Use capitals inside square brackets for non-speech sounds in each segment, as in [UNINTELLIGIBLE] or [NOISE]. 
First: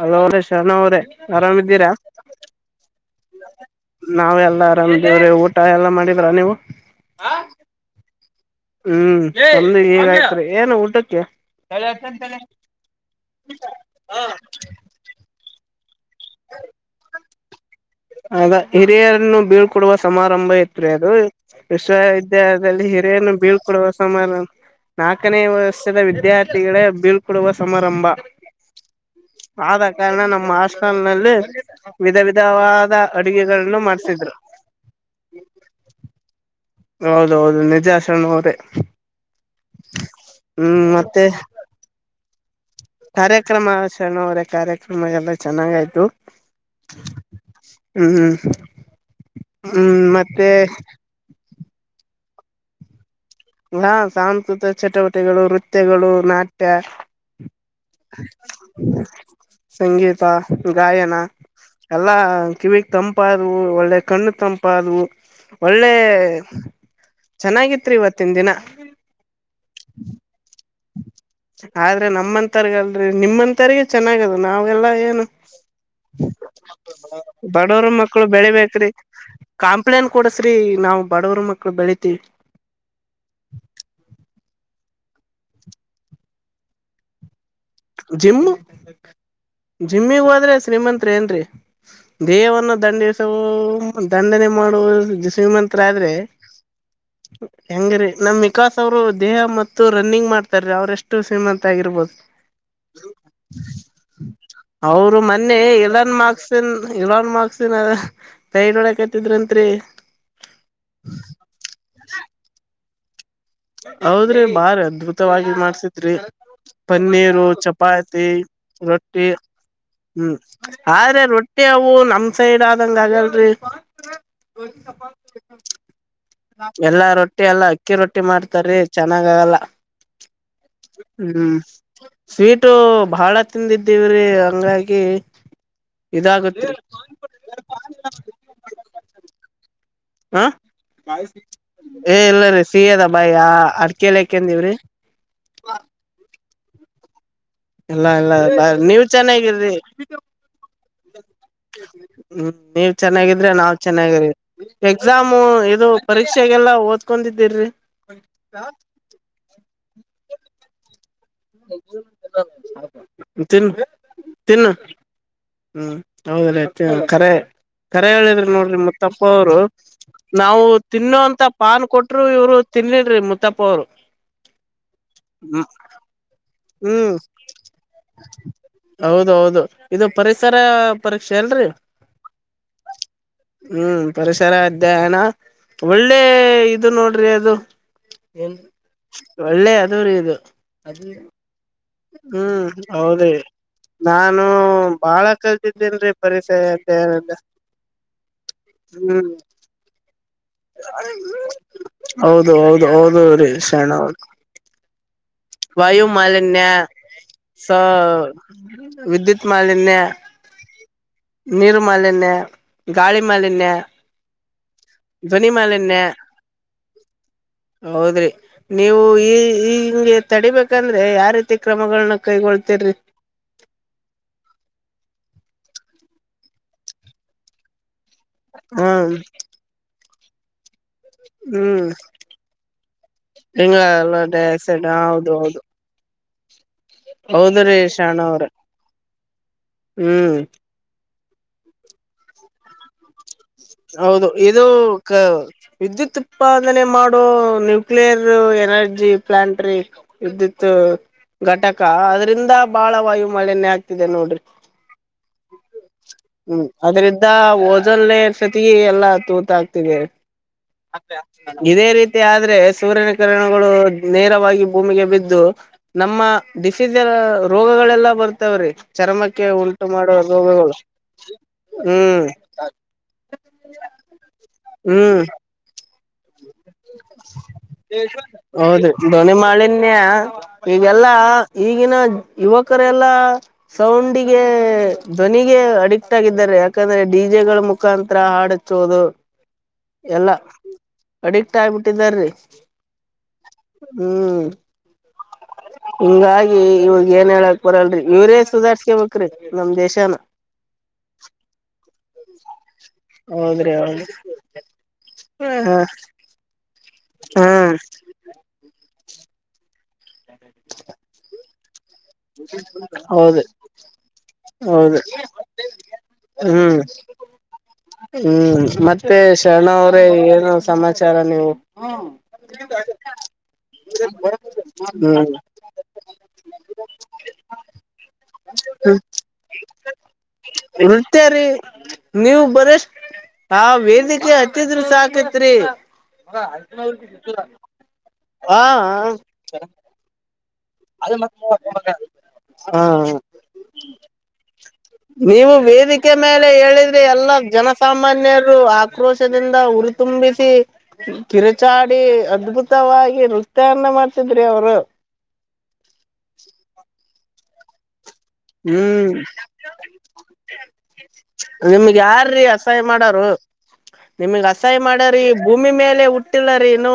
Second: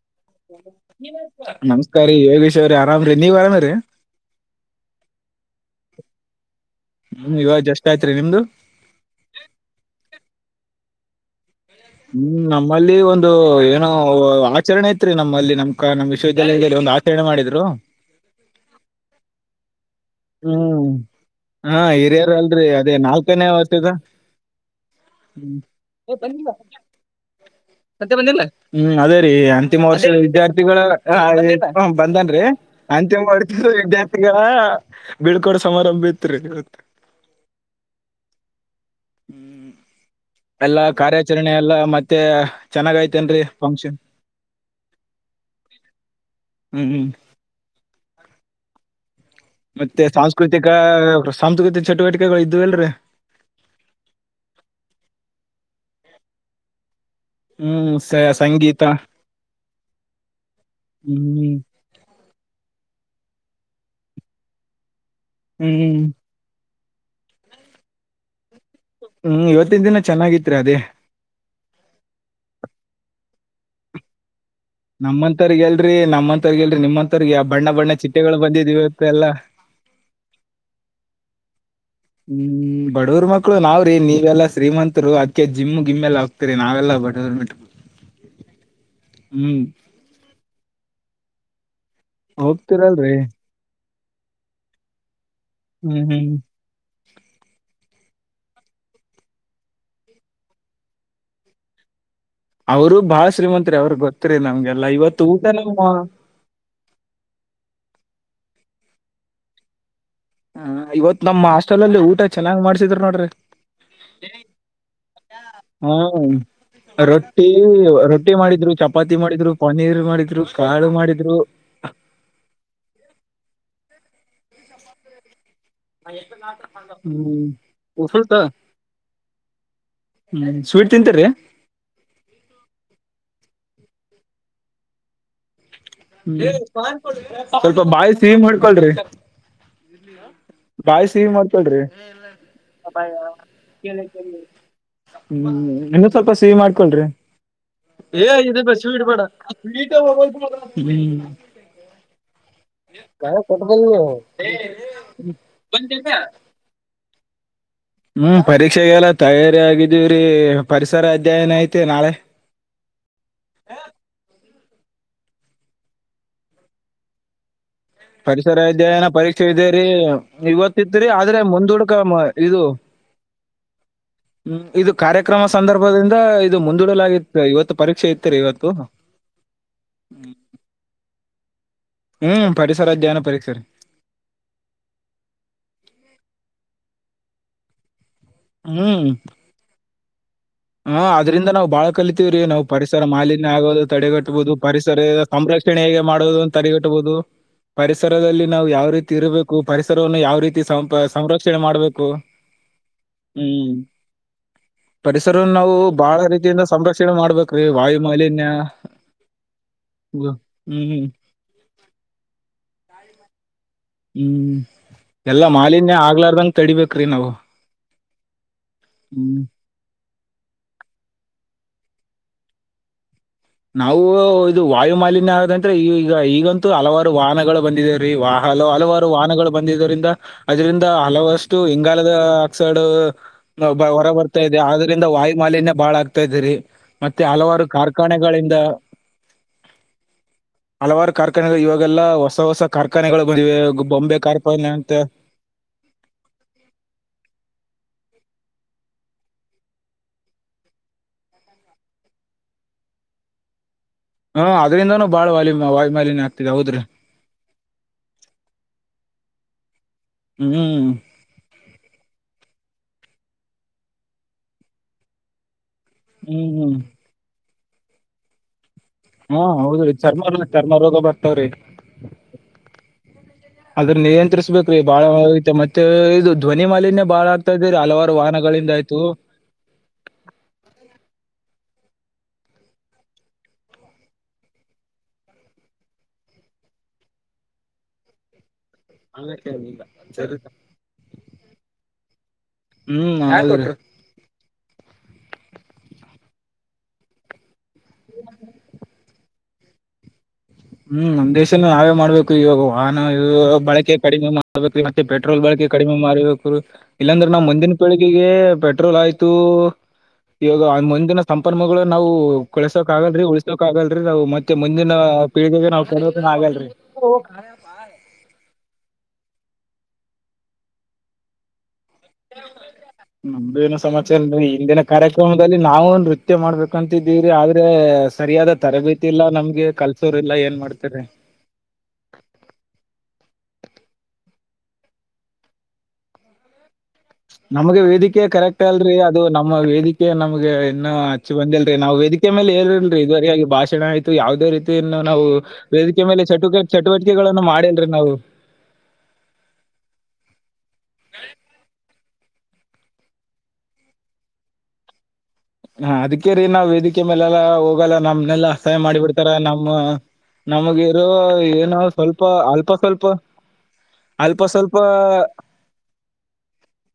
Hello ಶರಣು ಅವ್ರೆ ನಮಸ್ಕಾರಾರಿ ಯೋಗೇಶ್ ಅವ್ರ ಆರಾಮ್ ನಾವ ಎಲ್ಲ ಆರಾಮೇವ್ರೀ ಊಟ ಎಲ್ಲಾ ಮಾಡಿದ್ರ ನೀವು ನಿಮ್ಗೆ ಇವಾಗ ಎಷ್ಟ ಆಯ್ತ್ರಿ ನಿಮ್ದು ಹ್ಮ್ ಚಲ್ ಹಗ ಆಯ್ತರಿ ಏನು ಊಟಕ್ಕೆ ಹ್ಮ್ ನಮ್ಮಲ್ಲಿ ಒಂದು ಏನು ಆಚರಣೆ ಐತ್ರಿ ನಮ್ಮ ನಮ್ಮಲ್ಲಿ ನಮ್ಮ ಕ ನಮ್ಮ ವಿಶ್ವವಿದ್ಯಾಲಯದಲ್ಲಿ ಒಂದು ಆಚರಣೆ ಮಾಡಿದ್ರು ಅದ ಹಿರಿಯರನ್ನು ಬೀಳ್ ಕೊಡುವ ಸಮಾರಂಭ ಇತ್ರಿ ಹ್ಮ್ ಅದು ಹಾ ಹಿರಿಯರ್ ಅಲ್ರಿ ವಿಶ್ವವಿದ್ಯಾಲಯದಲ್ಲಿ ಅದೇ ಹಿರಿಯನ್ನು ನಾಲ್ಕನೇ ಬೀಳ್ಕೊಡುವ ವರ್ಷದ ಸಮಾರಂಭ ನಾಲ್ಕನೇ ಹ್ಮ್. ವರ್ಷದ ವಿದ್ಯಾರ್ಥಿಗಳ ಬೀಳ್ಕೊಡುವ ಸಮಾರಂಭ ಹ್ಮ್ ಅದೇ ರೀ ಅಂತಿಮ ವರ್ಷದ ಕಾರಣ ನಮ್ಮ್ ವಿದ್ಯಾರ್ಥಿಗಳ ಹಾಸ್ಟಲ್ ಆ, ನಲ್ಲಿ ಏ- ಹ್ಮ್, ವಿಧ ವಿಧ ಬಂದನ್ರಿ ವಾದ ಅಡುಗೆಗಳಗಳನ್ನು ಮಾಡ್ಸಿದ್ರು ಬೀಳ್ಕೋಡ್ ಸಮಾರಂಭ ಇತ್ರಿ ಹೌದ ಹೌದು ನಿಜ ಅಶರಣವ್ರೇ ಹ್ಮ್. ಎಲ್ಲಾ ಕಾರ್ಯಾಚರಣೆ ಎಲ್ಲ ಮತ್ತೆ ಚೆನ್ನಾಗೈತೇನ್ರಿ ಕಾರ್ಯಕ್ರಮ ಫಂಕ್ಷನ್ ಶರಣವ್ರ ಕಾರ್ಯಕ್ರಮ ಎಲ್ಲ ಚೆನ್ನಾಗಯ್ತು ಹ್ಮ್ ಹ್ಮ್ ಹ್ಮ್ ಹ್ಮ್ ಮತ್ತೆ ಸಾಂಸ್ಕೃತಿಕ ಸಾಂಸ್ಕೃತಿಕ ಚಟುವಟಿಕೆಗಳು ಇದ್ ಎಲ್ರ ಹಾ ಸಾಂಸ್ಕೃತಿಕ ಚಟುವಟೆಗಳು ನೃತ್ಯಗಳು ನಾಟ್ಯ ಹ್ಮ್ ಸ- ಸಂಗೀತ ಸಂಗೀತ ಗಾಯನ ಹ್ಮ್ ಎಲ್ಲಾ ಕಿವಿಕ್ ತಂಪ ತಂಪಾದವು ಒಳ್ಳೆ ಕಣ್ಣು ತಂಪಾದವು ಒಳ್ಳೆ ಹ್ಮ್ ಚೆನ್ನಾಗಿತ್ರಿ ಇವತ್ತಿನ ದಿನ ಹ್ಮ್ ಇವತ್ತಿನ ದಿನ ಚೆನ್ನಾಗಿತ್ತು ಆದ್ರೆ ನಮ್ಮಂತರ್ಗಲ್ರಿ ನಿಮ್ಮಂತರ್ಗ ಚೆನ್ನಾಗದ ನಾವೆಲ್ಲ ಏನು ನಮ್ಮಂತವ್ರಿಗೆಲ್ರಿ ನಮ್ಮಂತವ್ರಿಗೆಲ್ರಿ ನಿಮ್ಮಂತವ್ರಿಗೆ ಆ ಬಣ್ಣ ಬಡವರು ಬಣ್ಣ ಮಕ್ಕಳು ಚಿಟ್ಟೆಗಳು ಬಂದಿದ್ವಿ ಬೆಳಿಬೇಕ್ರಿ ಇವತ್ತೆಲ್ಲ ಕಾಂಪ್ಲೇಂಟ್ ಕೊಡಸ್ರಿ ನಾವವು ಹ್ಮ್ ಬಡವರ್ ಮಕ್ಕಳು ನಾವ್ರೀ ನೀವೆಲ್ಲಾ ಶ್ರೀಮಂತ್ರು ಅದಕ ಜಮ್ಗ್ ಗಿಮ್ಮ ಎಲ್ಲ ಹೋಗ್ತೀರಿ ನಾವೆಲ್ಲ ಬಡವರು ಜಿಮ್ಮು ಜಿಮ್ಮಿಗ್ ಹೋದ್ರೆ ಶ್ರೀಮಂತ್ ಏನ್ರರಿ ದೇಹವನ್ನು ಹೋಗ್ತಿರಲ್ರಿ ದಂಡಿಸುವ ದಂಡನೆ ಮಾಡುವು ಶ್ರೀಮಂತರ ಹ್ಮ್ ಆದ್ರೆ ಹ್ಮ್ ಹೆಂಗ್ರೀ ನಮ್ ವಿಕಾಸ್ ಅವರು ದೇಹ ಮತ್ತು ರನ್ನಿಂಗ್ ಮಾಡ್ತಾರೀ ಅವ್ರೆಷ್ಟು ಶ್ರೀಮಂತ ಆಗಿರ್ಬೋದು ಅವರು ಬಾಳ ಶ್ರೀಮಂತ್ರಿ ಅವ್ರಿಗೆ ಗೊತ್ತ್ರಿ ನಮ್ಗೆಲ್ಲ ಅವರು ಇವತ್ತು ಊಟ ಮೊನ್ನೆ ನಮ್ಮ ಇಲನ್ ಮಾರ್ಕ್ಸನ್ ಇಲನ್ ಮಾರ್ಕ್ಸ್ ನ ಸೈಡ್ ಹೊಡಿಯಾಕ್ತ್ರಿದಂತಿ ಹ ಇವತ್ ನಮ್ಮ್ ಹಾಸ್ಟೆಲ್ ಅಲ್ಲಿ ಊಟ ಚೆನ್ನಾಗಿ ಮಾಡ್ಸಿದ್ರ ನೋಡ್ರಿ ಹೌದ್ರಿ ಬಾರಿ ಅದ್ಭುತವಾಗಿ ಮಾಡ್ಸಿದ್ರಿ ಹ್ಮ್ ಪನ್ನೀರು ರೊಟ್ಟಿ ಚಪಾತಿ ರೊಟ್ಟಿ ಮಾಡಿದ್ರು ಚಪಾತಿ ರೊಟ್ಟಿ ಮಾಡಿದ್ರು ಪನ್ನೀರ್ ಹ್ಮ್ ಮಾಡಿದ್ರು ಕಾಳು ಆದ್ರೆ ಮಾಡಿದ್ರು ರೊಟ್ಟಿ ಅವು ನಮ್ ಸೈಡ್ ಆದಂಗ ಆಗಲ್ರಿ ಎಲ್ಲಾ ರೊಟ್ಟಿ ಹ್ಮ್ ಎಲ್ಲ ಅಕ್ಕಿ ರೊಟ್ಟಿ ಟ್ಟಿ ಸ್ವಲ್ಪ ಮಾಡ್ತಾರೀ ಚೆನ್ನಾಗ್ ಆಗಲ್ಲ ಸ್ವೀಟ್ ತಿಂತೀರಿ ಹ್ಮ್ ಸ್ವೀಟು ಬಹಳ ತಿಂದಿದ್ದೀವ್ರಿ ಹಂಗಾಗಿ ಇದಾಗತ್ರಿ ಸ್ವಲ್ಪ ಬಾಯಿ ಸಿಹಿ ಮಾಡಡ್ಕೊಳ್ರಿ ಹ ಏ ಇಲ್ಲರೀ ಸಿಹಿ ಅದ ಬಾಯಿ ಅಡ್ಕಲ್ಕೆಂದಿವ್ರಿ ಹ್ಮ್ ಇನ್ನೊ ಸ್ವಲ್ಪ ಸಿಹಿ ಮಾಡ್ಕೊಳ್ರಿ [UNINTELLIGIBLE] ಎಲ್ಲಾ ಎಲ್ಲ ನೀವ್ ಚೆನ್ನಾಗಿರ್ರಿ ಹ್ಮ್ ಹ್ಮ್ ನೀವ್ ಚೆನ್ನಾಗಿದ್ರೆ ನಾವ್ ಚೆನ್ನಾಗಿ ಎಕ್ಸಾಮು ಇದು ಪರೀಕ್ಷೆಗೆೆಗೆ ಎಲ್ಲಾ ಓದ್ಕೊಂಡಿದ್ದಿರಿ ಹ್ಮ್ ಪರೀಕ್ಷೆಗೆಲ್ಲ ತಯಾರಿ ಆಗಿದೀವ್ರೀ ಪರಿಸರ ಅಧ್ಯಯನ ಐತಿ ನಾಳೆ [UNINTELLIGIBLE] ತಿನ್ನು ಹ್ಮ ಹೌದ್ರೀ ಕರೆ ಕರೆ ಹೇಳಿದ್ರಿ ಪರಿಸರ ನೋಡ್ರಿ ಅಧ್ಯಯನ ಮುತ್ತಪ್ಪ ಪರೀಕ್ಷೆ ಅವರು ಇದೆ ರೀ ನಾವು ಇವತ್ತಿತ್ರಿ ಆದ್ರೆ ತಿನ್ನೋಂತ ಪಾನ್ ಮುಂದೂಡಕ ಕೊಟ್ಟಟ್ರು ಮ- ಇವ್ರು ಇದು ತಿನ್ನಲ್ರಿ ಮುುತ್ತಪ್ಪ ಅವರು ಹ್ಮ್ ಇದು ಕಾರ್ಯಕ್ರಮ ಸಂದರ್ಭದಿಂದ ಇದು ಹ್ಮ್ ಮುಂದೂಡಲಾಗಿತ್ತು ಇವತ್ತು ಪರೀಕ್ಷೆ ಇತ್ತು ರೀ ಇವತ್ತು ಹೌದ ಹೌದು ಇದು ಪರಿಸರ ಪರೀಕ್ಷೆ ತೆಲ್ರಿ ಹ್ಮ್ ಪರಿಸರ ಅಧ್ಯಯನ ಪರೀಕ್ಷೆ ರೀ ಹ್ಮ್ ಪರಿಸರ ಅಧ್ಯಯನ ಒಳ್ಳೆ ಇದು ನೋಡ್ರಿ ಅದು ಒಳ್ಳೆ ಅದು ರೀ ಇದು ಹಾ ಅದ್ರಿಂದ ನಾವು ಬಾಳ ಕಲಿತೀವ್ರೀ ನಾವು ಹ್ಮ್ ಪರಿಸರ ಹೌದ್ರಿ ಮಾಲಿನ್ಯ ಆಗೋದು ನಾನು ತಡೆಗಟ್ಟಬಹುದು ಪರಿಸರದ ಬಾಳ ಸಂರಕ್ಷಣೆ ಹೇಗೆ ಕಲ್ತಿದ್ದೇನ್ರೀ ಮಾಡುವುದು [UNINTELLIGIBLE] ಪರಿಸರದಲ್ಲಿ ನಾವು ಯಾವ ರೀತಿ ಹ್ಮ್ ಇರಬೇಕು ಪರಿಸರವನ್ನು ಯಾವ ರೀತಿ ಸಂರಕ್ಷಣೆ ಮಾಡ್ಬೇಕು ಹೌದು ಹೌದು ಹೌದುರೀ ಹ್ಮ್ ಶರಣ ಅವ್ರ ಪರಿಸರ ನಾವು ವಾಯು ಬಹಳ ಮಾಲಿನ್ಯ ರೀತಿಯಿಂದ ಸಂರಕ್ಷಣೆ ಮಾಡ್ಬೇಕ್ರೀ ಸ ವಾಯು ಮಾಲಿನ್ಯ ವಿದ್ಯುತ್ ಮಾಲಿನ್ಯ ಹ್ಮ್ ಹ್ಮ್ ನೀರು ಮಾಲಿನ್ಯ ಗಾಳಿ ಮಾಲಿನ್ಯ ಹ್ಮ್ ಎಲ್ಲಾ ಮಾಲಿನ್ಯ ಆಗ್ಲಾರ್ದಂಗ ತಡಿಬೇಕ್ರಿ ನಾವು ಹೌದ್ರಿ ನೀವು ಈ ಹ್ಮ್. ಇಂಗೆ ತಡಿಬೇಕಂದ್ರೆ ಯಾವ ರೀತಿ ಕ್ರಮಗಳನ್ನ ಕೈಗೊಳ್ತಿರಿ ನಾವು ಇದು ವಾಯು ಮಾಲಿನ್ಯ ಆದಂತ್ರೆ ಈ ಈಗ ಈಗಂತೂ ಹಲವಾರು ವಾಹನಗಳು ಬಂದಿದ್ದೆ ವಾಹ ಹಲವಾರು ಹ್ಮ್ ವಾಹನಗಳು ಬಂದಿದ್ದರಿಂದ ಅದರಿಂದ ಹಲವಷ್ಟು ಹ್ಮ್ ಇಂಗಾಲದ ಆಕ್ಸೈಡ್ ಹಿಂಗ ಹೊರ ಎಲ್ಲ ಬರ್ತಾ ಡೈ ಇದೆ ಆಕ್ಸೈಡ್ ಆದ್ರಿಂದ ಹೌದು ವಾಯು ಹೌದು ಮಾಲಿನ್ಯ ಬಹಳ ಆಗ್ದೆ ತಾ ಇದರಿ ಮತ್ತೆ ಹಲವಾರು ಹೌದ್ರೀ ಕಾರ್ಖಾನೆ ಶರಣ ಹ್ಮ್ ಹಲವಾರು ಕಾರ್ಖಾನೆಗಳು ಇವಾಗೆಲ್ಲಾ ಹೊಸ ಹೊಸ ಕಾರ್ಖಾನೆಗಳು ಬಂದಿವೆ ಗು- ಬೊಂಬೆ ಹೌದು ಇದು ಕಾರ್ಖಾನೆ ಅಂತ ವಿದ್ಯುತ್ ಉತ್ಪಾದನೆ ಮಾಡೋ ನ್ಯೂಕ್ಲಿಯರ್ ದು ಎನರ್ಜಿ ಪ್ಲಾಂಟ್ರೀ ವಿದ್ಯತ್ ಘಟಕ ಅದ್ರಿಂದ ಬಾಳ ವಾಯು ಮಾಲಿನ್ಯ ಆಕ್ತ ನೋಡ್ರಿ ಹಾ ಅದರಿಂದನೂ ಬಾಳ ವಾಯು ವಾಯು ಮಾಲಿನ್ಯ ಆಗ್ತಿದೆ ಹ್ಮ್ ಹೌದ್ರಿ ಅದ್ರಿಂದ ಓಜನ್ ಜತೆಗೆ ಎಲ್ಲ ತೂತ ಆ್ತಿದೆ ಹ್ಮ್ ಇದೇ ರೀತಿ ಆದ್ರೆ ಸೂರ್ಯನ ಕಿರಣಗಳು ನೇರವಾಗಿ ಭೂಮಿಗೆ ಬಿದ್ದು ನಮ್ಮ ಹ್ಮ್ ಹ್ಮ್ ಡಿಸೀಜ ರೋಗಗಳೆಲ್ಲಾ ಬರ್ತಾವ್ರಿ ಹಾ ಚರ್ಮಕ್ಕೆ ಉಂಟು ಹೌದ್ರಿ ಮಾಡುವ ಚರ್ಮ ರೋ- ರೋಗಗಳು ಚರ್ಮ ರೋಗ ಬರ್ತಾವ್ರಿ ಹ್ಮ್ ಅದ್ರ ನಿಯಂತ್ರಿಸ್ಬೇಕ್ರೀ ಬಾಳಐತೆ ಮತ್ತೆ ಇದು ಧ್ವನಿ ಮಾಲಿನ್ಯ ಬಾಳ ಆಗ್ತಾ ಇದೆ ರೀ ಹಲವಾರು ವಾಹನಗಳಿಂದ ಹೌದ್ರಿ ಆಯ್ತು ದೋನಿ ಮಾಳಿನ್ಯ ಈಗೆಲ್ಲಾ ಈಗಿನ ಯುವಕರೆಲ್ಲಾ ಸೌಂಡಿಗೆ ಧ್ವನಿಗೆ ಅಡಿಕ್ಟ್ ಆಗಿದ್ದಾರೆ ಯಾಕಂದ್ರೆ ಬೀಜೆಗಳ ಮುಖಾಂತರ ಹಾಡ ಹ ಕೇಳಿಲ್ಲ ಸರಿದ ಅಡಿಕ್ಟ್ ಆಗ್ಬಿಟ್ಟಿದ್ದಾರೀ ಹೌದ್ರಿ ಹ್ಮ್ ಹಿಂಗಾಗಿ ಇವಾಗ ಏನ್ ಹೇಳಕ್ ಬರಲ್ರಿ ಇವ್ರೇ ಸುಧಾರ್ಕ ಮುಕ್್ರಿ ನಮ್ ದೇಶಾನ ಹ್ಮ್ ನಮ್ ದೇಶನ ನಾವೇ ಮಾಡ್ಬೇಕು ಇವಾಗ ವಾಹನ ಹೌದ್ರಿ ಬಳಕೆ ಹೌದು ಕಡಿಮೆ ಮಾಡ್ಬೇಕ್ರೀ ಮತ್ತೆ ಪೆಟ್ರೋಲ್ ಬಳಕೆ ಹ ಕಡಿಮೆ ಮಾಡಬೇಕರು ಇಲ್ಲಾಂದ್ರೆ ನಾ್ ಮುಂದಿನ ಹ್ಮ್ ಪೀಳಿಗೆಗೆ ಪೆಟ್ರೋಲ್ ಆಯ್ತು ಇವಾಗ ಮುಂದಿನ ಸಂಪನ್ಮೂಗಳು ನಾವು ಕಳ್ಸೋಕ್ ಆಗಲ್ರರಿ ಹೌದು ಉಳಸಕ್ ಆಗಲ್ರರಿ ನಾವು ಮತ್ತೆ ಮುಂದಿನ ಹೌದು ಪೀಳಿಗೆಗೆ ನಾವು ಕೊಡೋಕನ ಆಗಲ್ರಿ ಹ್ಮ್ ಹ್ಮ್ ಮತ್ತೆ ಮತ್ತೆ ಶರಣ ಅವ್ರೇ ಏನು ಸಮಾಚಾರ ನೀವು [INAUDIBLE] ನಮ್ದು ಏನೋ ಸಮಾಚಾರ ಅ ಹಿಂದಿನ ಹ್ಮ್ ಕಾರ್ಯಕ್ರಮದಲ್ಲಿ ನಾವು ನೃತ್ಯ ಮಾಡ್ಬೇಕಂತಿದ್ದೀವಿ ಆದ್ರೆ ಸರಿಯಾದ ಹ್ಮ್ ತರಬೇತಿ ಇಲ್ಲ ನಮ್ಗೆ ಕಲ್ಸೋರ್ ಇಲ್ಲ ಏನ್ ಮಾಡ್ತಾರೆ ನೀವು ಬರ ಹಾ ವೇದಿಕೆ ಹತ್ತಿದ್ರರು ಸಾಕತ್ರಿ ನಮ್ಗೆ ವೇದಿಕೆ ಕರೆಕ್ಟ್ ಹಾ ಅಲ್ರರಿ ಅದು ನಮ್ಮ ವೇದಿಕೆ ನಮ್ಗೆ ಇನ್ನು ಹಚ್ಚಿ ಬಂದಿಲ್ರರಿ ನಾವ್ ವೇದಿಕೆ ಮೇಲೆ ಹಾ ೇಲ್ರಿಲ್ರರಿ ಇದುವರೆಗಾಗಿ ಭಾಷಣ ಆಯ್ತು ಯಾವ್ದೇ ರೀತಿ ಇನ್ನು ನಾವು ನೀವು ವೇದಿಕೆ ಮೇಲೆ ಚಟುಕ ಹೇಳಿದ್ರೆ ಎಲ್ಲಾ ಚಟುವಟಿಕೆಗಳನ್ನು ಮಾಡಿಲ್ರಿ ನಾವು ಜನಸಾಮಾನ್ಯರು ಆಕ್ರೋಶದಿಂದ ಹುರಿತುಂಬಿಸಿ ಕಿರುಚಾಡಿ ಅದ್ಭುತವಾಗಿ ನೃತ್ಯನ್ನ ಮಾಡ್ತಿದ್ರಿ ಅವರು ಅಕೆ ಮೇಲೆೆಲ್ಲಾ ಹೋಗಲ್ಲ ನಮ್ಮ್ನೆಲ್ಲ ಸಹಾಯ ಮಾಡಿ ಹ್ಮ್ ಬಿಿಡ್ತಾರ ನಮ್ಮ ನಮಗಿರೋ ಏನ ನಿಮ್ಗ್ ಸ್ವಲ್ಪ ಯಾರ್ರೀ ಅಲ್ಪ ಅಸಹ್ಯ ಸ್ವಲ್ಪ ಮಾಡಾರು ಅಲ್ಪ ನಿಮಗ್ ಸ್ವಲ್ಪ ಅಸಹಾಯ ಮಾಡರಿೀ ಭೂಮಿ ಮೇಲೆ ಹುಟ್ಟಿಲ್ಲರಿೀನು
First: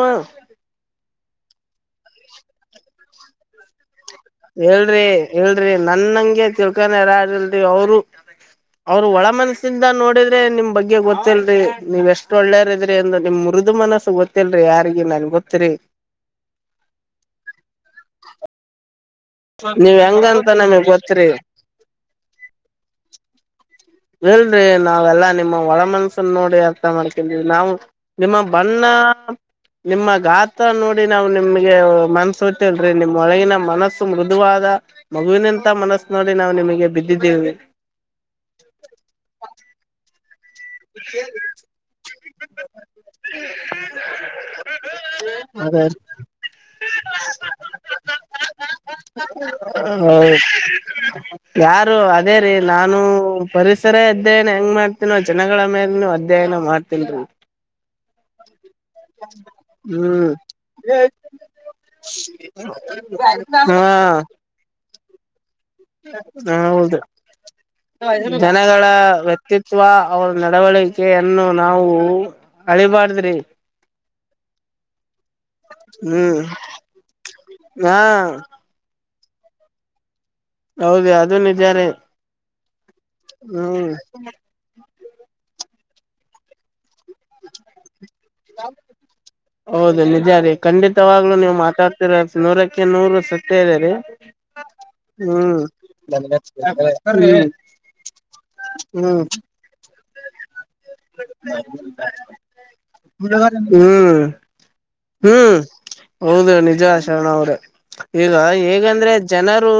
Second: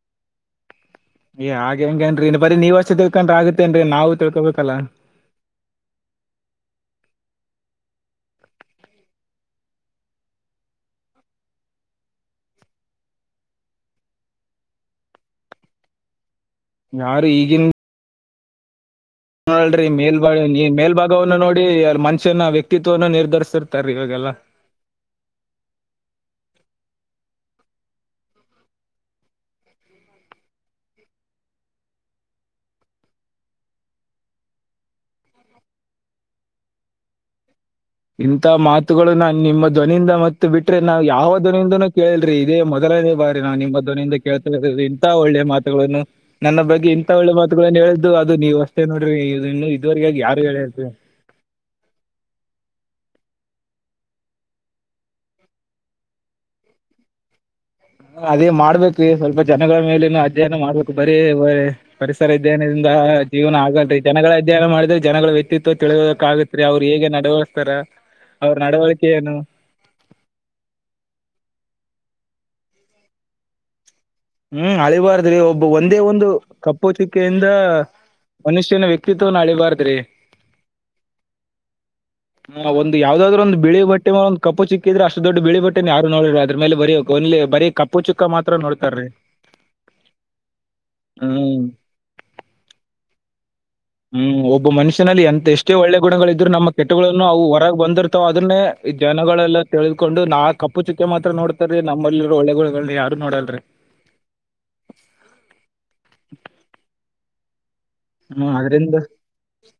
ಏ್ ಹಾಗೆ ಹೆಂಗೇನ್ೀ ಇನ್ ಬರೀ ನೀವ ವರ್ಷ ತಿಳ್ಕೊಂಡ್ರ ಆಗತ್ತೇನ್ರಿೀ ನಾ ಹೇಳ್ರಿ ಹೇಳ್ರಿ ನನ್ನಂಗೆ ತಿಳ್ಕಾನಾರಲ್ರಿ ಅವರು ಹ ಅವರು ಒಳ ಮನಸಿಂದ ನೋಡಿದ್ರೆ ನಿಮ್ ಬಗ್ಗೆ ಗೊತ್ತಿಲ್ರರಿ ನೀವ್ ಎಷ್ಟ್ ಒಳ್ಳೇರ್ ಇದ್ರಿ ಅಂದ ನಿಮ್ ಮುರದು ಮನಸ್ಸು ಗೊತ್ತಿಲ್ರರಿ ಯಾರಿಗೆ ನನ್ ಗೊತ್ತ್ರರಿ ಯಾರ ಈಗಿಿಂದ [INAUDIBLE] ನೋಡಲ್ೀ ನೀವ್ ಮೇಲ್ಭಾಗ ಹೆಂಗಂತ ನಮಗ್ ಗೊತ್ತರಿ ಮೇಲ್ಭಾಗವನ್ನು ನೋಡಿ ಮನುಷ್ಯನ ವ್ಯಕ್ತಿತ್ವವನ್ನು ನಿರ್ಧರಿಸಿರ್ ಇಲ್ರರಿ ನಾವೆಲ್ಲಾ ನಿಮ್ಮ ಒಳ ಮನ್ಸನ್ ನೋಡಿ ಅರ್ಥ ಮಾಡ್ಕಿದವಿ ನಾವು ನಿಮ್ಮ ಬಣ್ಣ ನಿಮ್ಮ ಗಾತ್ರ ನೋಡಿ ನಾ್ ನಿಮ್ಗೆ ಮನ್ಸತ್ತಲ್ರಿ ನಿಮ್ಮ್ ಒಳಗಿನ ಮನಸ್ಸು ಮೃದುವಾದ ಮಗುವಿನಂತ ಮನಸ್ಸ ನೋಡಿ ನಾವು ನಿಮಗೆ ಬಿದ್ದಿದ್ದೀವಿ ಇಂಥ ಮಾತುಗಳು ನನ್ು ನಿಮ್ಮ ಧ್ವನಿಯಿಂದ ಮತ್ತೆ ಬಿಟ್ರಿ ನಾವವು ಯಾವ ಧ್ವನಿಂದೂ ಕೇಳಲ್ರಿ ಇದೇ ಮೊದಲನೇ ಬಾರಿ ನಾವು ನಿಮ್ಮ ಧ್ನಿಂದ ಕೇಳ್ತದು ಇಂತ ಒಳ್ಳೇ ಅದ ಮಾತುಗಳನ್ನು ನನ್ನ ಬಗ್ಗೆ ಇಂತ ಒಳ್ಳೆ ಮಾತುಗಳನ್ನು ಹೇಳಿದ್ದು ಅದು ನೀವು ಅಷ್ಟೇ ನೋಡ್ರಿ ಇದುವರೆಗಾಗಿ ಯಾರ [INAUDIBLE] ಯಾರು ಅದೇ ರೀ ನಾನು ಪರಿಸರ ಇದದ್ದೇನೆ ಹೆಂಗ್ ಮಾಡ್ತೀನೋ ಜನಗಳ ಮೇಲೆ ಅಧ್ಯಯನ ಮಾಡ್ತನ್ರಿ ಹ ಅದೇ ಮಾಡ್ಬೇಕು ಸ್ವಲ್ಪ ಜನಗಳ ಮೇಲನು ಹ್ಮ್ ಅಧ್ಯಯನ ಮಾಡ್ಬೇಕು ಬರೀ ಪರಿಸರ ಇದನ. ಜೀವನ ಹಾ ಆಗಲ್ರಿ ಜನಗಳ ಅಧ್ಯಯನ ಮಾಡಿದ್ರೆ ಜನಗಳ ವ್ಯಕ್ತಿತ್ವ ತಿಳಿಯೋಕ ಆಗತ್ರಿ ಅವ್ರರು ಹೌದು ಹೇಗೆ ನಡವ. ಜನಗಳ ವ್ಯಕ್ತಿತ್ವ ಅವರ ನಡವಳಿಕೆಯನ್ನು ನಾವು. ಅಳಿಬಾರ್ದ್ರಿ. ಹ್ಮ್ ಅಳಿಬಾರ್ದ್ರಿ ಒಬ್ಬ ಒಂದೇ ಒಂದು ಹ್ಮ್ ಕಪ್ಪು ಚಿಕ್ಕೆಯಿಂದ ಹಾ ಮನುಷ್ಯನ ವ. ಕ್ಕತ್ವ ನಳಿ ಬಾರತ್್ರಿ. ಹೌದ ಅದನ್ಾರೆ. ಹ ಒಂದ ಯಾವದಾದ್ರು ಒಂದು ಬಿಳಿ ಬಟ್ಟೆ ಮ ಒಂದು ಕಪ್ಪು ಚಿಕ್ಕಿದೆಷ್ಟ ದೊಡ್ಡಳಿ ಬಟ್ಟೆ. ಯಾರ ನೋಡ್ರರಿ ಅದ್ರ ಮೇಲೆ ಬರಿೀ ಒಲ್ಲಿ ಬೀ ಕಪ್ಪು ಚಿಕ್ಕ ಮಾತ್ರ ನೋಡ್ತಾರೀ. ಹೌದು ನಿಜ ರೀ ಖಂಡಿತವಾಗ್ಲುೂ ನೀವು ಹ್ಮ್ ಮಾತಾಡ್ತಿರ ನೂರಕ್ಕೆ ನೂರು ಸ. ಹ್ಮ್ ಒಬ್ಬ ಮನುಷ್ಯನಲ್ಲಿ ಎಂತ ಎಷ್ಟೇ ಒಳ್ಳೆ ಗುಣಗಳಿದ್ರು ನಮ್ಮ ಕೆಟ್ಟುಗಳನ್ನು ಅವು ಹೊರಗೆ ಬಂದಿರ್ತಾವ ಅದ್ರ. ಹ್ಮ್ ಜನಗಳೆಲ್ಲ ತ ತಿಳಕೊಂಡು ನಾ ಕಪ್ಪು ಚಿಕ್ಕೆ ಮಾತ್ರ ನೋಡ್ತಾರೆೀ ನಮ್ಮಲ್ಲಿರೋ ಒಳ್ಳೆ ಯಾರು. ನೋಡಲ್ರಿ ಹ್ಮ್ ಹ್ಮ್ ಹೌದ ನಿಜ ಶರಣ ಅವ್ರ. ಈಗ ಹ್ಮ್ ಅದ್ರಿಂದ ಹೇಗಂದ್ರೆ ಜನರು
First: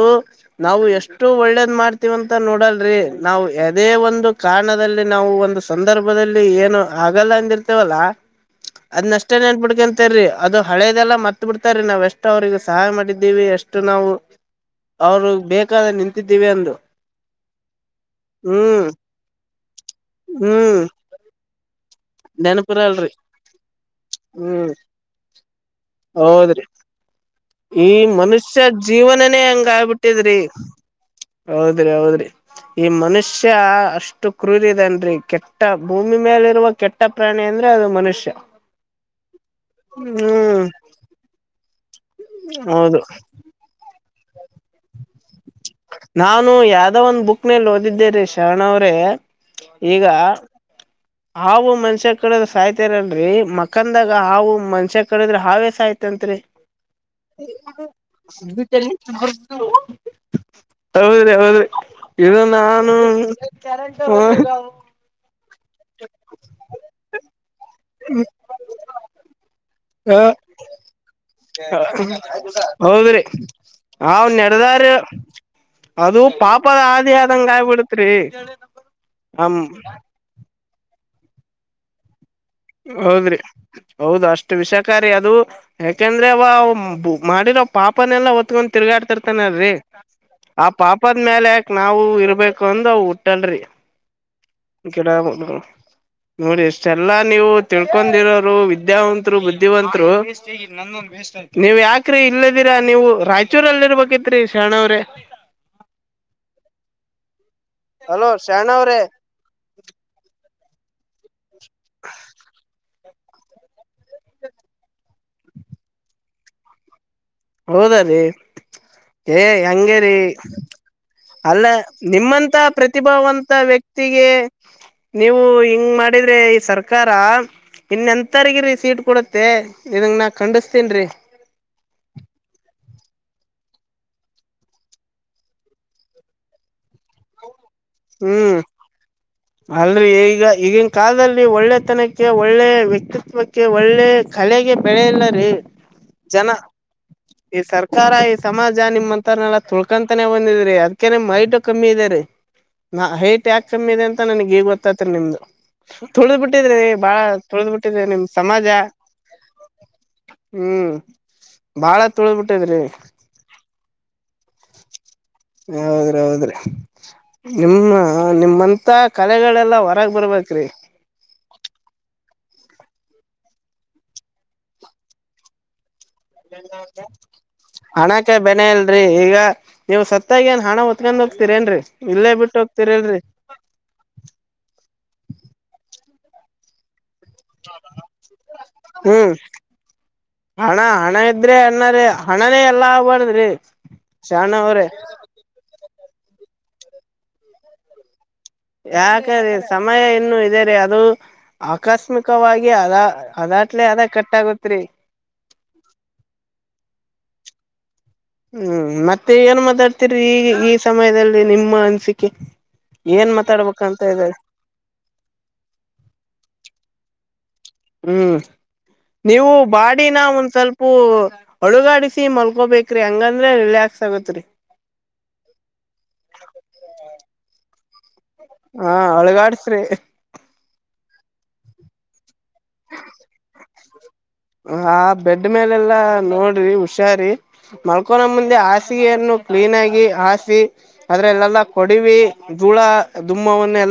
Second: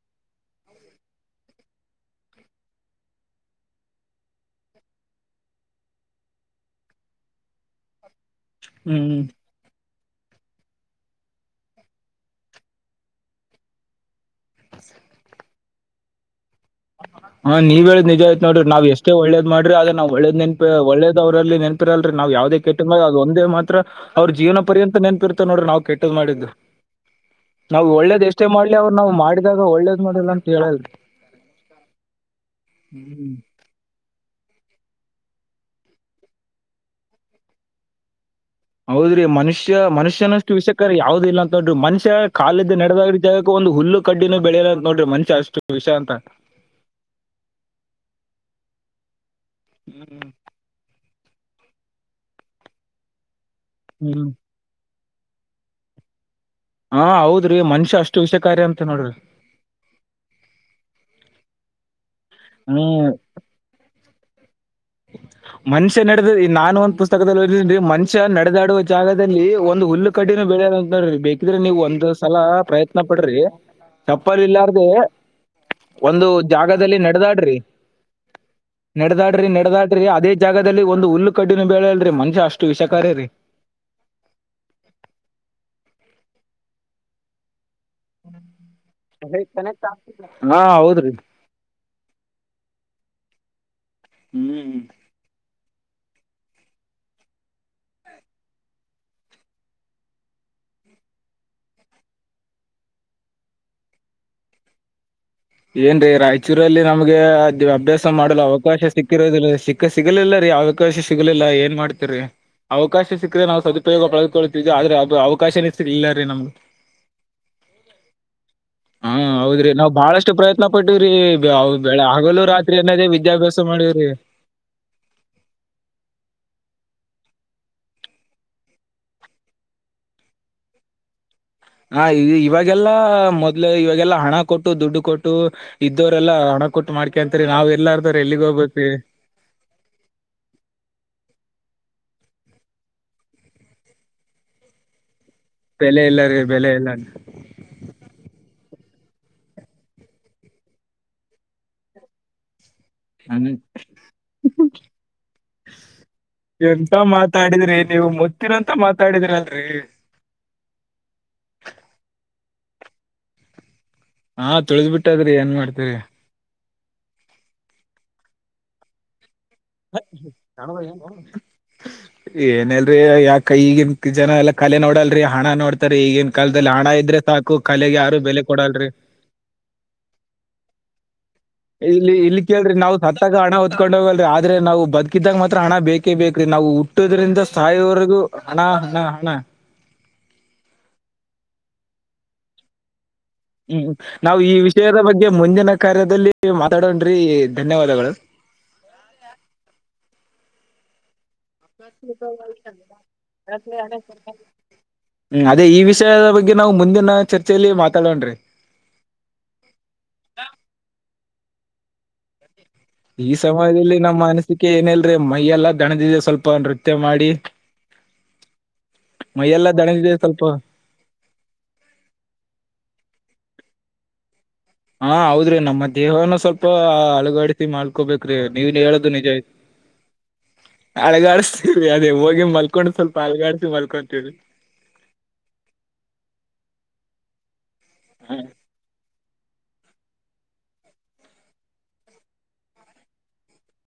ನಾವು ಎಷ್ಟು. ಇಷ್ಟು ಒಳ್ಳೇದ್ ಮಾಡ್ತೀವಂತ ನೋಡಲ್ರರಿ ನಾವು ಅದೇ ಒಂದು ಕಾರಣದಲ್ಲಿ ನಾವು ಒಂದು ಸಂದರ್ಭ. ಏನು ಆಗಲ್ಲ ಅಂದಿರ್ತೇವಲ್ಲ ಹ್ಮ್ ಅದ್ಷ್ಟೇ ನನ್ಬಿಡ್ಕಂತ. ತೀ ಅದು ಹಳೆದೆಲ್ಲ ಮತ್ ಬಿಡ್ತ್ರೀ ನಾವ ಎಷ್ಟ್ ಅವ್ರಿಗೆ ಸಹಾಯ ಮಾಡಿದ್ದೀವಿ ಎಷ್ಟು ನಾವು. ಅವರು ಬೇಕಾದ್ರೆ ನಿಂತಿದ್ದೀವಿ ಅಂದು. ಹಾ ನೀವ್ ಹೇಳ್ ನಿಜ ಆಯ್ತತ್ ನೋಡ್ರಿ ನಾವ್ ಹ್ಮ್ ಎಷ್ಟೇ ಒಳ್ಳೇದ್ ಮಾಡ್ರಿ ಅದ. ನಾ್ ಒಳ್ಳೆ್ ನೆನಪೆ ಹ್ಮ್ ಒಳ್ಳದ್ ಅವರಲ್ಲಿ ನೆನ್ಪ. ರಲ್ರಿ ನಾವವು ಯಾವ್ದೇ ಕೆಟ್ಟದ್ ನೆನಪಿರಲ್ರಿ ಅದ ಒಂದೇ ಮಾತ್ರ ಅವ್ರ ಜೀವನ ಹ್ಮ್ ಪರ್ಯಂತ ನೆನ್ಪಿರ್ತ ನೋ್ರಿ ನಾ್ ಕೆದ್ ಮಾಡಿದ್ದು. ಹೌದ್ರಿ ನಾವ್ ಈ ಒಳ್ಳೇದ ಎಷ್ಟೇ ಮನುಷ್ಯ ಮಾಡ್ಲಿ ಅವ್ರು ನಾವ್ ಜೀವನನೇ ಮಾಡಿದಾಗ ಹಂಗ ಒಳ್ಳೇದ್ ಮಾಡಲ್ಲ ಆಗ್ಬಿಟ್ಟಿದ್ರಿ ಅಂತ ಹೇಳಲ್ರಿ. ಹೌದ್ರಿ ಹೌದ್ರಿ ಈ ಹ್ಮ್. ಮನುಷ್ಯ ಅಷ್ಟ. ಅಷ್ಟು ಕ್ರೂರಿದನ್ರಿ ಕೆಟ್ಟ ಭೂಮಿ ಮೇಲಿರುವ ಕೆಟ್ಟ ಪ್ರಾಣಿ ಅಂದ್ರೆ ಅದು ಮನುಷ್ಯ. ಹೌದ್ರೀ ಮನುಷ್ಯ ಮನುಷ್ಯನಷ್ಟು ಹ್ಮ್ ವಿಷಯಕ್ಕ ಯಾವ್ದ ಇಲ್ಲ ಅಂತಂದ್ರಿ ಮನುಷ್ಯ. ಕಾಲದ ಹೌದು ನಡೆದಾಗ ರೀತ ಒಂದು ಹುಲ್ಲು ಕಡ್ಡಿನ. ನಾನು ಯಾವ್ದ ಒಂದ್ ಬುಕ್ನಲ್ಲಿ ಓದಿದ್ದೆರಿೀ ಶರಣವ್ರೆ. ಈಗ ಹ್ಮ್. ಆವು ಮನುಷ್ಯ ಕಡ ಸಹ್ತರನ್ರಿ ಮ. ಅಾಕಂದಾಗ ಹಾವು ಮನ್ಷ್ಯ ಕಡಿದ್ರೆ ಹಾವಸ ಆಾಯ್ತಂತ್ರಿ. ಹಾ ಹೌದ್ರಿ ಮನುಷ್ಯ ಅಷ್ಟು ವಿಷಕಾರಿ ಬಿಟ ಅಂತ ನೋಡ್ರಿ [UNINTELLIGIBLE] ಹೌದಿ ಹೌದಿ ಇದು ನಾನು ಹ್ಮ್ ಮನುಷ್ಯ ನಡೆದ ನಾನು ಒಂದ ಪುಸ್ತಕದಲ್ಲಿ ಓಿ ಮನುಷ್ಯ ನಡೆದಾಡುವ ಜಾಗದಲ್ಲಿ ಒಂದು ಹ ಹುಲ್ಲುಕಟ್ಟಿನ. ಬೆಳಂತ ನೋಡ್ರಿ ಬೇಕಿದ್ರೆ ನೀವು ಒಂದ್ ಸಲ ಪ್ರಯತ್ನ ಹೌದ್ರಿ ಪಡ್ರಿ. ಅವ್ ಚಪ್ಪಲು ಇಲ್ಲಾರ್ದ. ನೆಡದಾರಿ ಅದು ಒಂದು ಪಾಪದ ಜಾಗದಲ್ಲಿ ಆದಿ ಆದಂಗ ನಡೆದಾಡ್ರಿ ಆಗ್ಬಿಡತ್ರಿ ನಡೆದಾಡ್ರಿ ಹಮ್ ನಡ. ದಾಟ್ರಿ ಅದೇ ಜಾಗದಲ್ಲಿ ಒಂದು ಹುಡ್ಿನ ಬಳೆ ಅಲ್ರಿೀ ಮನುಷ್ಯ ಅಷ್ಟು. ವಿಷಕಾರಿ ರೀ ಹೌದ್ರಿ ಹೌದು ಅಷ್ಟು ವಿಷಕಾರಿ ಅದು ಯಾಕೆಂದ. ಅಂದ್ರೆ ಅವ ಮಾಡಿರವ ಪಾಪನೆೆಲ್ಲಾ ಒತ್ಕೊಂಡ್ ತಿರುಗಾಡ್ತಿರ್ತಾನಲ್ೀ. ಹಾ ಆ ಹೌದ್ರಿ ಪಾಪದ ಮೇಲೆ ಯಾಕ ನಾವವು ಇರ್ಬೇಕು ಅಂದ ಹುಟ್ಟಲ್ರಿ. ಹ್ಮ್ ಕೆಡ. ನೋಡಿ ಇಷ್ಟೆಲ್ಲಾ ನೀವು ತಿಳ್ಕೊಂಡಿರೋರು ವಿದ್ಯಾವಂತ್ರು ಬುದ್ಧಿವಂತರು. ನೀವ್ ಯಾಕ್ರಿ ಇಲ್ಲದಿರಾ ನೀವು ರಾಯಚೂರಲ್ಲಿ ಇರ್ಬೇಕಿತ್ರಿ ಶರಣವ್ರ. ಏನ್ರಿ ರಾಯಚೂರಲ್ಲಿ ನಮ್ಗೆ. ಇದು ಅಭ್ಯಾಸ ಹಲೋ ಮಾಡಲು ಶರಣ ಅವಕಾಶ ಅವ್ರೆ ಸಿಕ್ಕಿರೋದಿಲ್ಲ ಸಿಕ್ಕ ಸಿಗಲಿಲ್ಲ ರೀ ಅವಕಾಶ ಸಿಗಲಿಲ್ಲ. ಮಾಡ್ತರಿ ಅವಕ ಅವಕಾಶ ಸಿಕ್ಕಿದ್ರೆ ನಾವು ಸದುಪಯೋಗ ಪಳದುಕೊಳ್ತೀವಿ ಆದ್ರೆ ಅವಕಾಶನೇ ಸಿಲಿಲ್ಲ ರೀ ನಮ್ಗೆ. ಹೌದ ರೀ ಹಾ ಏ ಹೌದ್ರಿ ನಾವ್ ಹೆಂಗಗೆರಿೀ. ಬಹಳಷ್ಟು ಪ್ರಯತ್ನ ಪಟ್ಟಿವ್ರಿ ಬೆ- ಅಲ್ಲ ಅವ್ ಬೆಳ ಹಗಲು ನಿಮ್ಮಂತ ರಾತ್ರಿ ಅನ್ನದೇ ಪ್ರತಿಭಾವಂತ ವಿದ್ಯಾಭ್ಯಾಸ ಮಾಡಿವ್ರಿ ವ್ಯಕ್ತಿಗೆ. ನೀವು ಹಿಂಗ್ ಮಾಡಿದ್ರೆ ಈ ಸರ್ಕಾರ. ಇನ್ ಎಂಂತರ್ಗಿರರಿ ಸೀಟ್ ಕೊಡತ್ತೆ ಇದಂಗ ನಾ ಖಂಡಿಸತೇನ್ೀ. ಹಾ, ಇವಾಗ ಈಗೆಲ್ಲ ಮೊದ್ಲು ಇವಾಗಲ್ಲ ಹಣ ಕೊಟ್ಟು ದುಡ್ಡು ಕೊಟ್ಟು. ಇದ್ದವರೆಲ್ಲಾ ಹಣ ಕೊಟ್ಟು ಮಾಡ್ಕಂತರಿ ನಾವ ಹ್ಮ್, ಅಂದ್ರೆಈಗ ಈಗಿನ ಕಾಲದಲ್ಲಿ ಒಳ್ಳೆ ಒಳ್ಳೆ ತನಕ್ಕೆ, ಒಳ್ಳೆ ವ್ಯಕ್ತಿತ್ವಕ್ಕೆ, ಒಳ್ಳೆ ಕಲೆಗೆ ಬೆಲೆಯ ಇಲ್ಲ. ಬೆಲೆ ಇಲ್ಲ ರೀ ಜನ ಬೆಲೆ ಇಲ್ಲ ಈ ಸರ್ಕಾರ, ಈ ಸಮಾಜ- ಜಾ ನಿಮ್ ಅಂತರನೆಲ್ಲ ತುಳ್ಕೊಂತಾನೇ ಬಂದಿದ್ರಿ ಅದಕೇನೆ ಐಟ್ ಕಮ್ಮಿ ಇದೆ ರಿ. ನಾಐಟ್ ಹ್ಮ್. ಯ್ಯಾಕ್ ಕಮ್ಮಿ ಇದೆ ಅಂತ ನನ್ಗ್ಗೇಗ್ ಗೊತ್ತಾಯ್ತರಿ ನಿಮ್ದು. ತುಳ್ದ್ ಬಿಟ್ಟಿದ್ರಿ ಎಂತ ಬಾಳ ತುಳ್ದ್ ಮಾತಾಡಿದ್ರಿ ಬಿಟ್ಟಿದ್ರಿ ನೀವು ನಿಮ್ ಸಮಾಜ. ಮುತ್ತಿನಂತ ಮಾತಾಡಿದ್ರಲ್ರಿ ಹ್ಮ್, ಬಾಳ ತುಳಬಿಟ್ಟಿದ್ರಿ. ಹಾ, ತಿಳ್ದ್ಬಿಟ್ಟದ್ರಿ ಏನ್ ಮಾಡ್ತರಿ. ಹೌದ್ರಿ ಹೌದ್ರಿ ನಿಮ್ಮ ನಿಮ್ಮಂತ [UNINTELLIGIBLE] ಮಲೆಗಳೆಲ್ಲ ಹೊರಗ್ ಬರ್ಬೇಕ್ರಿ. ಏನಿಲ್ರರಿ ಯಾಕ ಈಗಿನ್ ಜನ ಎಲ್ಲಾ ಕಲೆ ನೋಡಲ್ರರಿ ಹಣ ನೋಡ್ ಕಲೆಗೆ ಯಾರು ಹಣಕ್ಕೆ ಬೆಲೆ ಬೆನೆ ಕೊಡಲ್ರಿ ಇಲ್ರಿ ಈಗ ನೀವು ಸತ್ತಾಗೇನ್ ಹಣ ಹೌತ್ತಕ [INAUDIBLE] ಇಲ್ಲಿ, ಇಲ್ಲಿ ಕೇಳಲ್ರಿ ನಾವ್ ಸತ್ತಾಗ ಹಣ ಹೊತ್ಕೊಂಡ್ ಹೋಗಲ್ರಿ, ಆದ್ರೆ ನಾವು ಬದುಕಿದಾಗ ಮಾತ್ರ ಹಣ ಬೇಕ ಬೇಕ, ಬೇಕ್ರಿ ನಾವು ಹುಟ್ಟದ್ರಿಂದ ಸಾಯಿವರೆಗೂ ಹಣ, ಹಣ, ಹಣ. ಹ್ಮ್ ಹಣ ಹಣ ಇದ್ರೆ ಅಣ್ಣಾರ ಹಣನೇ ಎಲ್ಲಾ ಬಾರ ಹ್ಮ್, ನಾವು ಈ ವಿಷಯದ ಬಗ್ಗೆ ಮುಂದಿನ ಕಾರ್ಯದಲ್ಲಿ ಮಾತಾಡನ್ರಿಧನ್ಯವಾದಗಳು. ಯಾಕ್ರೆ ಸಮಯ ಇನ್ನೂಇದೆ ರೀ ಅದು ಆಕಸ್ಮಿಕವಾಗಿ ಅದ ಅದಾಟ್ಲೆ ಅದ ಕಟ್ಟಾಗತ್ರಿ. ಹ್ಮ್, ಅದೇ ಈ ವಿಷಯದ ಬಗ್ಗೆ ನಾವು ಮುಂದಿನ ಚರ್ಚೆಯಲ್ಲಿ ಮಾತ ಹ್ಮ್, ಮತ್ತೆ ಏನ್ ಮಾತಾಡ್ತಿರಿ ಈ ಸಮಯದಲ್ಲಿ ನಿಮ್ಮ ಅನಿಸಿಕೆ. ಈ ಸಮಯದಲ್ಲಿ ನಮ್ಮ್ ಅನಸಿಕೆ ಏನಲ್ರಿ ಮೈಯೆಲ್ಲಾ ದಣದಿದೆ ಸ್ವಲ್ಪ ನೃತ್ಯ ಮಾಡಿ. ಹ್ಮ್, ನೀವು ಮೈಯೆಲ್ಲಾ ದಣಗಿದೆ ಬಾಡಿನ ಒಂದ್ ಸ್ವಲ್ಪ ಅಲುಗಾಡಿಸಿ ಮಲ್ಕೋಬೇಕ್ರಿ ಹಂಗಂದ್ರೆ ರಿಲ್ಯಾಕ್ಸ್ ತಗತ್ ರರಿ [UNINTELLIGIBLE] ಹಾ, ಹೌದ್ರಿ ನಮ್ಮ ದೇಹ. ನ ಸ್ವಲ್ಪ ಅಳಗಾಡ್ಸಿ ಮಾಡ್ಕೋಬೇಕು ನೀವನ್ ಹಾ ಹೇಳುದು ನಿಜ ಅಳಗಾಡ್ಸ್ರಿ ಹಳಗತ ಅದ [UNINTELLIGIBLE] ಮಲ್ಕೊಂಡ್ ಸ್ವಲ್ಪ ಅಲಗಡಿಸಿ ಮಲ್ ಹಾ, ಬೆಡ್ ಮೇಲೆಲ್ಲಾ ನೋಡ್ರಿ ಹುಷಾರಿ ಹಾ ಮಲ್ಕೊಳಮುಂದೆ ಹಾಸಿಗೆ ಏನು ಕ್ಲೀನ್ ಆಗಿ ಹಾಸಿ ಅದ್ರ ಎಲ್ಲಾ ಕೊಡವಿ ದೂಳ ದುಮ್ಮನ್ನ ಎಲ್ಲ